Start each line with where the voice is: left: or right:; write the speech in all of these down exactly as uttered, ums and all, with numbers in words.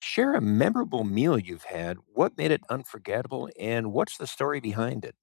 left: Share a memorable meal you've had. What made it unforgettable, and what's the story behind it?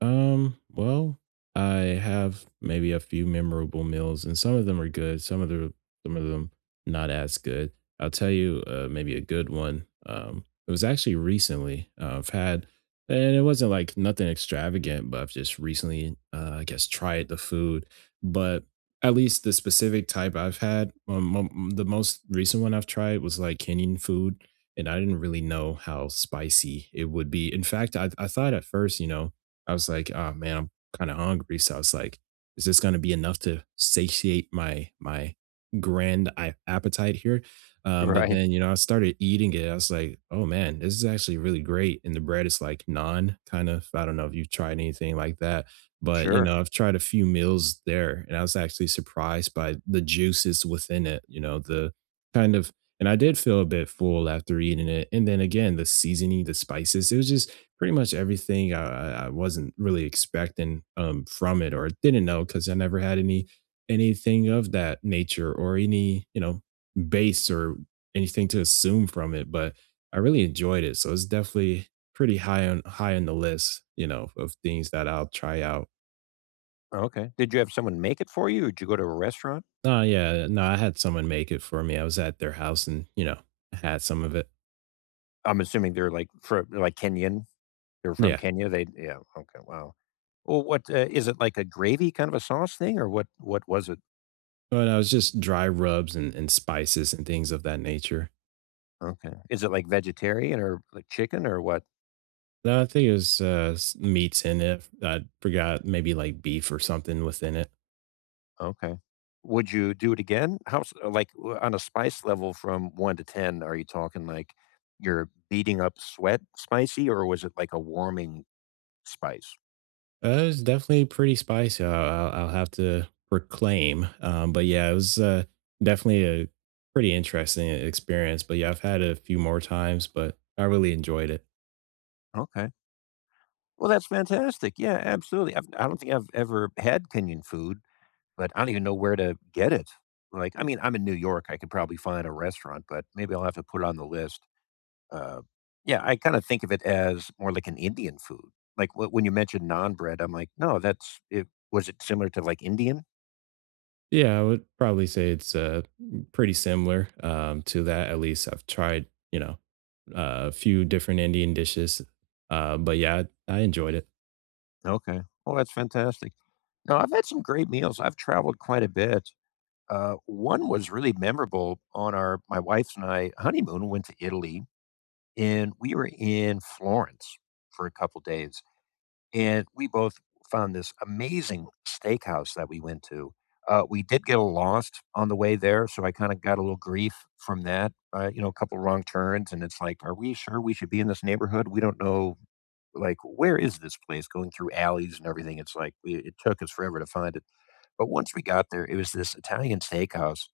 right: Um, well, I have maybe a few memorable meals, and some of them are good, some of the some of them not as good. I'll tell you, uh, maybe a good one. Um, it was actually recently. Uh, I've had, and it wasn't like nothing extravagant, but I've just recently, uh, I guess, tried the food. But at least the specific type I've had, um, um, the most recent one I've tried was like Kenyan food, and I didn't really know how spicy it would be. In fact, I I thought at first, you know I was like, "Oh, man, I'm kinda hungry." So I was like, "Is this gonna be enough to satiate my my grand a appetite here?" Um, but
left: Right.
right: then, you know, I started eating it, I was like, "Oh, man, this is actually really great," and the bread is like non kind of. I don't know if you've tried anything like that, but, you
left: Sure.
right: know, I've tried a few meals there, and I was actually surprised by the juices within it, you know, the kind of, and I did feel a bit full after eating it, and then again, the seasoning, the spices, it was just pretty much everything I I I wasn't really expecting, um, from it or didn't know know because I never had any anything of that nature or any, you know, base or anything to assume from it, but I really enjoyed it, so it's definitely pretty high on high on the list, you know, of things that I'll try out.
left: Okay. Did you have someone make it for you? Or did you go to a restaurant?
right: Oh, yeah, no, I had someone make it for me, I was at their house and, you know, I had some of it.
left: I'm assuming they're like from like Kenyan. They're from
right: Yeah,
left: Kenya. They yeah. Okay. Wow. Well, what uh, is it like a gravy kind of a sauce thing, or what? What was it?
right: but I was just dry rubs and and spices and things of that nature.
left: Okay. Is it like vegetarian or like chicken or what?
right: No, I think it was uh, s- meats in it. I forgot maybe like beef or something within it.
left: Okay. Would you do it again? How s uh, like, w on a spice level from one to ten, are you talking, like, you're beating up sweat spicy, or was it, like, a warming spice?
right: Uh, it was definitely pretty spicy. I'll, I'll, I'll have to proclaim. Um, but yeah, it was uh, definitely a pretty interesting experience. But yeah, I've had it a few more times, but I really enjoyed it.
left: Okay. Well, that's fantastic. Yeah, absolutely. I've I don't think I've ever had Kenyan food, but I don't even know where to get it. Like, I mean, I'm in New York, I could probably find a restaurant, but maybe I'll have to put it on the list. Uh, yeah, I kind of think of it as more like an Indian food. Like wh- when you mentioned naan bread, I'm like, no, that's it. Was it similar to like Indian?
right: Yeah, I would probably say it's uh, pretty similar um, to that. At least I've tried, you know, uh, a few different Indian dishes. Uh, but yeah, I, I enjoyed it.
left: Okay. Oh, that's fantastic. No, I've had some great meals. I've traveled quite a bit. Uh, one was really memorable on our my wife's and I honeymoon. We went to Italy, and we were in Florence for a couple days, and we both found this amazing steakhouse that we went to. Uh, we did get lost on the way there, so I kind of got a little grief from that. Uh, you know, a couple wrong turns, and it's like, are we sure we should be in this neighborhood? We don't know, like, where is this place? Going through alleys and everything, it's like we, it took us forever to find it. But once we got there, it was this Italian steakhouse,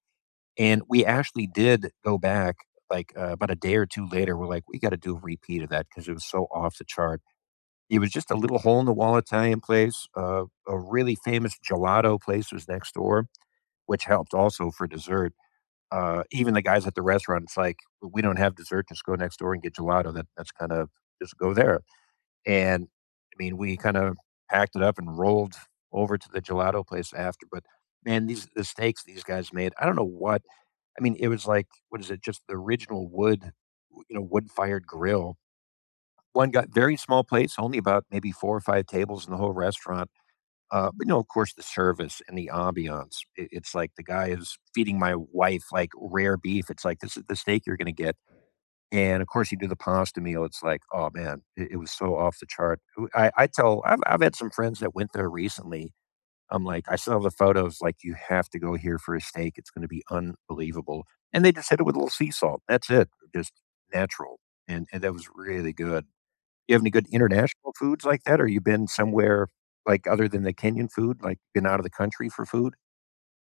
left: and we actually did go back. Like uh, about a day or two later, we're like, we got to do a repeat of that because it was so off the chart. It was just a little hole in the wall Italian place. Uh, a really famous gelato place was next door, which helped also for dessert. Uh, even the guys at the restaurant, it's like, we don't have dessert. Just go next door and get gelato. That that's kind of just go there. And I mean, we kind of packed it up and rolled over to the gelato place after. But man, these the steaks these guys made. I don't know what. I mean, it was like what is it? Just the original wood, you know, wood fired grill one got very small plates, only about maybe four or five tables in the whole restaurant, uh, but, you know, of course, the service and the ambiance, I it's like the guy is feeding my wife, like, rare beef, it's like, "This is the steak you're gonna get," and, of course, you do the pasta meal, it's like, "Oh, man," it it was so off the chart. I I tell I've I've had some friends that went there recently, I'm like, "I still have the photos," like, "You have to go here for a steak, it's gonna be unbelievable," and they just hit it with a little sea salt, that's it, just natural, and and that was really good. You have any good international foods like that, or you been somewhere, like, other than the Kenyan food, like, been out of the country for food?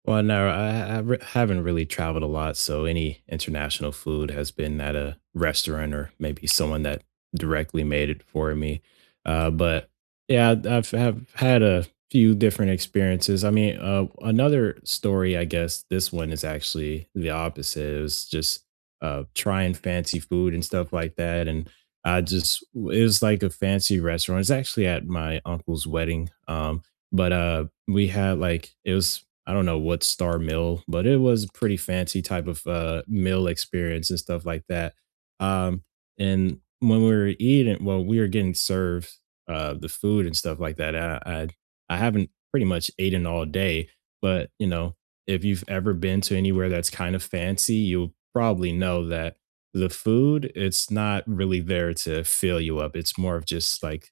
right: Well, no, I, I re- haven't really traveled a lot, so any international food has been at a restaurant or maybe someone that directly made it for me. Uh, but yeah, I've, I've have had a few different experiences. I mean, uh, another story, I guess this one is actually the opposite. It was just uh, trying fancy food and stuff like that, and I just it was like a fancy restaurant. It's actually at my uncle's wedding. Um, but uh we had like it was I don't know what star mill, but it was a pretty fancy type of uh, meal experience and stuff like that. Um, and when we were eating, well, we were getting served uh, the food and stuff like that. I, I I haven't pretty much eaten all day, but you know, if you've ever been to anywhere that's kind of fancy, you'll probably know that the food it's not really there to fill you up. It's more of just like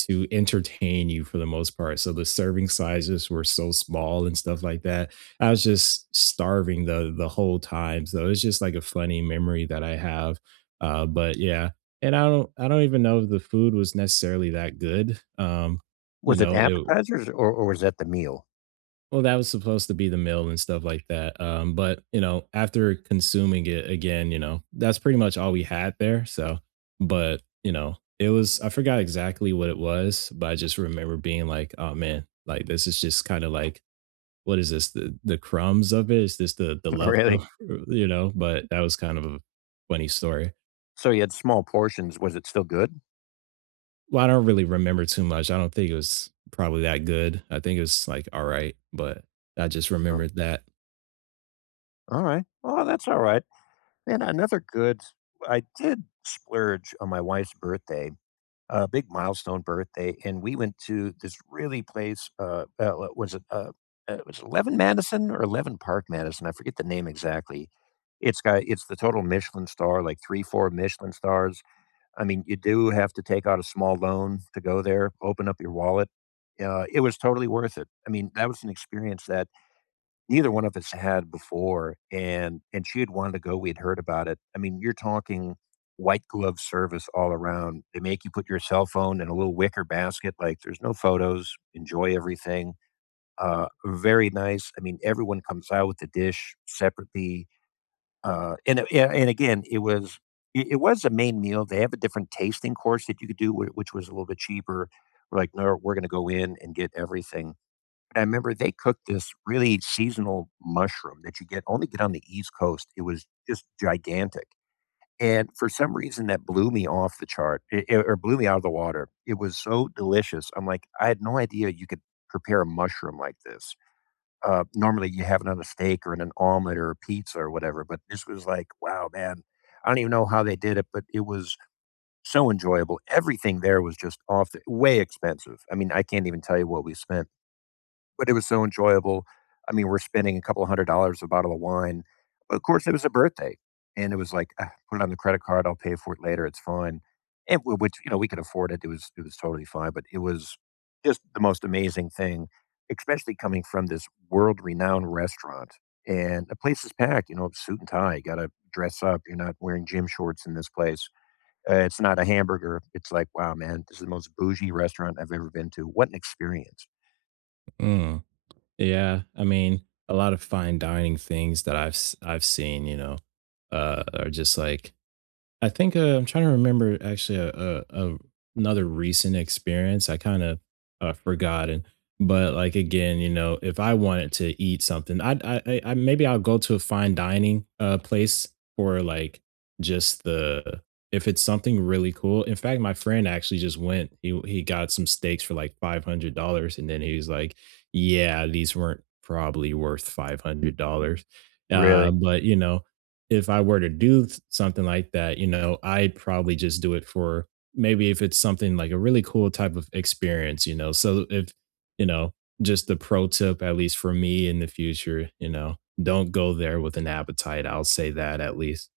right: to entertain you for the most part. So the serving sizes were so small and stuff like that. I was just starving the the whole time. So it's just like a funny memory that I have. Uh, but yeah, and I don't I don't even know if the food was necessarily that good. Um, you
left: Was it
right: know, it
left: appetizers or or was that the meal?
right: well, that was supposed to be the meal and stuff like that, um, but, you know, after consuming it again, you know, that's pretty much all we had there, so but, you know, it was I forgot exactly what it was, but I just remember being like, "Oh, man, like, this is just kinda like, what is this, the the crumbs of it? Is this the the
left: Really?
right: leftover?" You know? But that was kind of a funny story.
left: So you had small portions, was it still good?
right: Well, I don't really remember too much. I don't think it was probably that good. I think it was, like, alright, but I just
left: Oh,
right: remembered that.
left: alright. Oh, that's alright. And another good I did splurge on my wife's birthday, a big milestone birthday, and we went to this really place. Uh, uh, was it? Uh, uh, it was it Eleven Madison or Eleven Park Madison. I forget the name exactly. It's got it's the total Michelin star, like three, four Michelin stars. I mean, you do have to take out a small loan to go there. Open up your wallet. Uh, it was totally worth it. I mean, that was an experience that neither one of us had before, and and she had wanted to go, we'd heard about it. I mean, you're talking white glove service all around. They make you put your cell phone in a little wicker basket, like there's no photos, enjoy everything. Uh, very nice. I mean, everyone comes out with the dish separately. Uh, and a- a- and again, it was it it was a main meal. They have a different tasting course that you could do, wh- which was a little bit cheaper. We're like, no, we're going to go in and get everything, and I remember they cooked this really seasonal mushroom that you get only get on the East Coast. It was just gigantic. And for some reason, that blew me off the chart it, it- or blew me out of the water. It was so delicious. I'm like, I had no idea you could prepare a mushroom like this. Uh, normally, you have it on a steak or in an omelet or a pizza or whatever. But this was like, wow, man, I don't even know how they did it, but it was so enjoyable. Everything there was just off the way expensive. I mean, I can't even tell you what we spent, but it was so enjoyable. I mean, we're spending a couple hundred dollars a bottle of wine. Of course, it was a birthday, and it was like, "Ah, put it on the credit card. I'll pay for it later. It's fine." And w- which you know we could afford it. It was it was totally fine. But it was just the most amazing thing, especially coming from this world renowned restaurant. And the place is packed. You know, suit and tie. You got to dress up. You're not wearing gym shorts in this place. Uh, it's not a hamburger. It's like, wow, man, this is the most bougie restaurant I've ever been to. What an experience!
right: Mm. Yeah, I mean, a lot of fine dining things that I've s- I've seen, you know, uh, are just like I think, uh, I'm trying to remember actually a a a another recent experience. I kinda, uh, forgotten, but, like, again, you know, if I wanted to eat something, I I I I maybe I'll go to a fine dining, uh, place for, like, just the if it's something really cool. In fact, my friend actually just went. He he got some steaks for, like, five hundred dollars and then he was like, "Yeah, these weren't probably worth five hundred dollars." Uh,
left: Really?
right: but, you know, if I were to do something like that, you know, I'd probably just do it for maybe if it's something like a really cool type of experience, you know. So if, you know, just the pro tip, at least for me in the future, you know, don't go there with an appetite. I'll say that at least.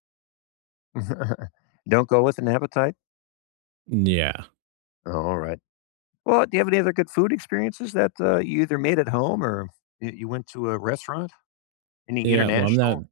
left: Don't go with an appetite?
right: Yeah,
left: Oh, alright. Well, do you have any other good food experiences that, uh, you either made at home or you you went to a restaurant? Any
right: Yeah, well, I'm not
left: international?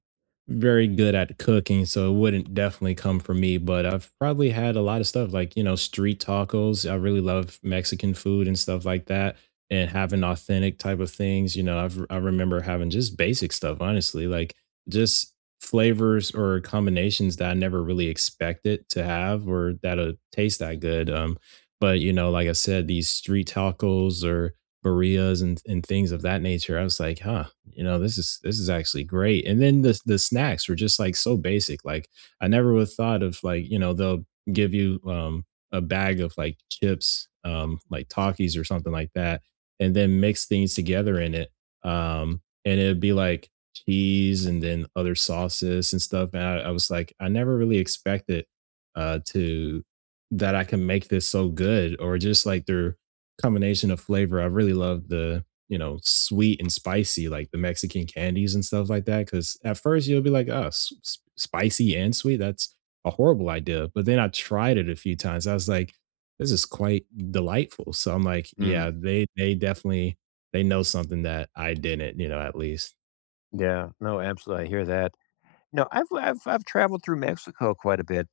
right: very good at cooking, so it wouldn't definitely come from me, but I've probably had a lot of stuff like, you know, street tacos. I really love Mexican food and stuff like that and having authentic type of things, you know, I've I remember having just basic stuff, honestly, like just flavors or combinations that I never really expected to have or that'll taste that good. Um, but you know, like I said, these street tacos or Bereas and and things of that nature. I was like, "Huh, you know, this is this is actually great." And then the the snacks were just, like, so basic, like, I never would've thought of, like, you know, they'll give you, um, a bag of, like, chips, um, like Takis or something like that, and then mix things together in it, um, and it'd be, like, cheese and then other sauces and stuff, and I I was like, "I never really expected, uh, to that I can make this so good," or just, like, their combination of flavor. I really love the, you know, sweet and spicy, like the Mexican candies and stuff like that. Cause at first you'll be like, oh, s- s- spicy and sweet. That's a horrible idea. But then I tried it a few times. I was like, this is quite delightful. So I'm like,
left: Mm,
right: yeah, they they definitely they know something that I didn't, you know, at least.
left: yeah. No, absolutely, I hear that. No, I've I've I've traveled through Mexico quite a bit,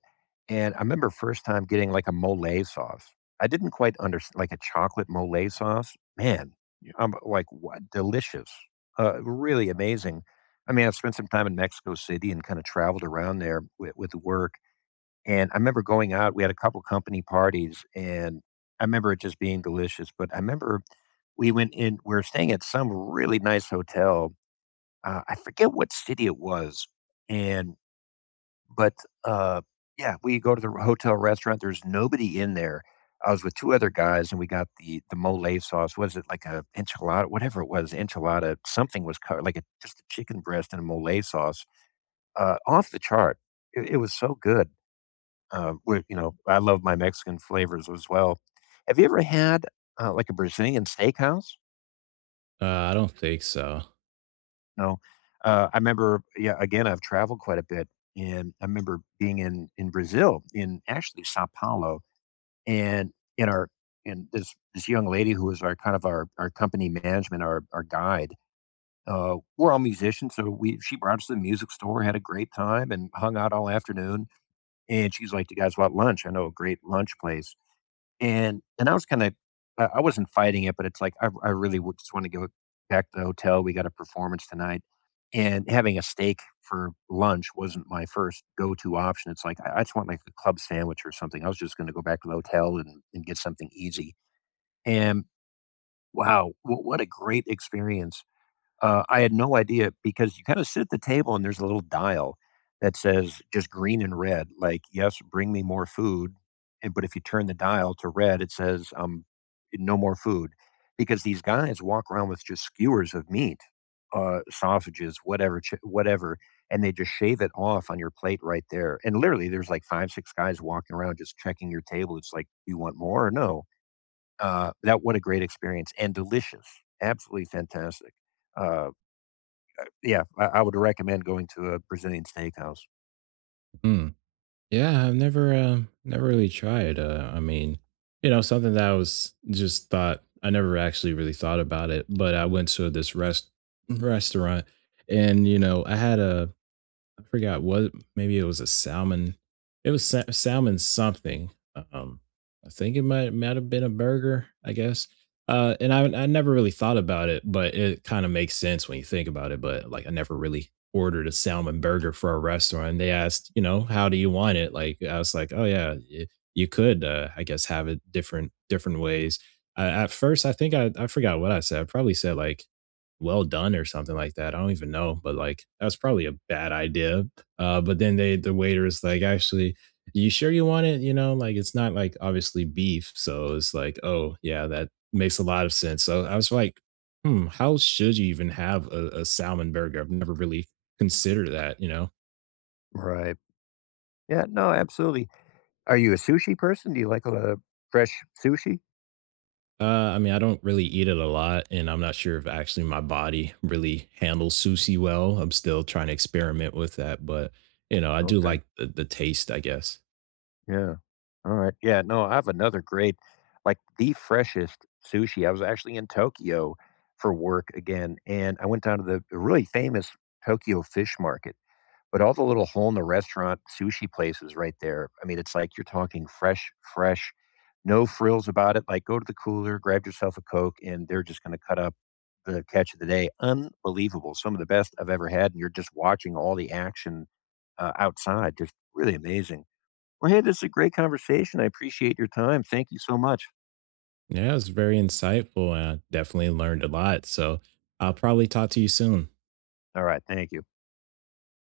left: and I remember first time getting like a mole sauce. I didn't quite understand, like a chocolate mole sauce. Man, i I'm like, what? Delicious. Uh, really amazing. I mean, I spent some time in Mexico City and kind of traveled around there with, with work. And I remember going out, we had a couple company parties, and I remember it just being delicious. But I remember we went in, we were staying at some really nice hotel. Uh, I forget what city it was. And but, uh, yeah, we go to the hotel restaurant, there's nobody in there. I was with two other guys, and we got the the mole sauce. Was it like a enchilada? Whatever it was, enchilada, something was co like a just a chicken breast and a mole sauce, uh, off the chart. It it was so good. Uh, we you know, I love my Mexican flavors as well. Have you ever had, uh, like, a Brazilian steakhouse?
right: Uh, I don't think so.
left: No. Uh, I remember yeah, again, I've traveled quite a bit, and I remember being in in Brazil, in actually Sao Paulo, and in our and this this young lady who was our kind of our our company management, our our guide. Uh, we're all musicians, so we she brought us to the music store, had a great time, and hung out all afternoon. And she's like, "You guys want lunch? I know a great lunch place." And and I was kinda I I wasn't fighting it, but it's like, I I really would just wanna go back to the hotel, we got a performance tonight, and having a steak for lunch wasn't my first go-to option, it's like, I I just want, like, a club sandwich or something, I was just gonna go back to the hotel and and get something easy, and wow, wh what a great experience. Uh, I had no idea because you kind of sit at the table and there's a little dial that says just green and red, like, yes, bring me more food. And, but if you turn the dial to red, it says um, no more food because these guys walk around with just skewers of meat, uh, sausages, whatever, chi- whatever, and they just shave it off on your plate right there. And literally, there's like five, six guys walking around just checking your table. It's like, do you want more or no? Uh, that what a great experience and delicious, absolutely fantastic. Uh, yeah, I I would recommend going to a Brazilian steakhouse.
right: Hmm. Yeah, I've never uh, never really tried. Uh, I mean, you know, something that I was just thought I never actually really thought about it, but I went to this rest restaurant and you know, I had a I forgot what maybe it was a salmon. It was sa- salmon something. Um, I think it might might have been a burger. I guess. Uh, and I I never really thought about it, but it kind of makes sense when you think about it. But like, I never really ordered a salmon burger for a restaurant. And they asked, you know, how do you want it? Like, I was like, oh yeah, y- you could, uh, I guess, have it different different ways. Uh, at first, I think I I forgot what I said. I probably said like well done or something like that. I don't even know, but like that was probably a bad idea. Uh, but then they the waiter is like, actually, you sure you want it? You know, like it's not like obviously beef, so it's like, oh yeah, that makes a lot of sense. So I was like, hmm, how should you even have a, a salmon burger? I've never really considered that. You know,
left: Right. Yeah, no, absolutely. Are you a sushi person? Do you like a lot of fresh sushi?
right: uh, I mean, I don't really eat it a lot, and I'm not sure if actually my body really handles sushi well. I'm still trying to experiment with that, but you know, I do
left: Okay.
right: like the, the taste, I guess.
left: Yeah. All right. Yeah. No, I have another great, like the freshest sushi. I was actually in Tokyo for work again, and I went down to the really famous Tokyo fish market. But all the little hole in the restaurant sushi places right there, I mean, it's like you're talking fresh, fresh, no frills about it. Like, go to the cooler, grab yourself a Coke, and they're just going to cut up the catch of the day. Unbelievable. Some of the best I've ever had. And you're just watching all the action uh, outside. Just really amazing. Well, hey, this is a great conversation. I appreciate your time. Thank you so much.
right: Yeah, it was very insightful. And I definitely learned a lot. So I'll probably talk to you soon.
left: All right. Thank you.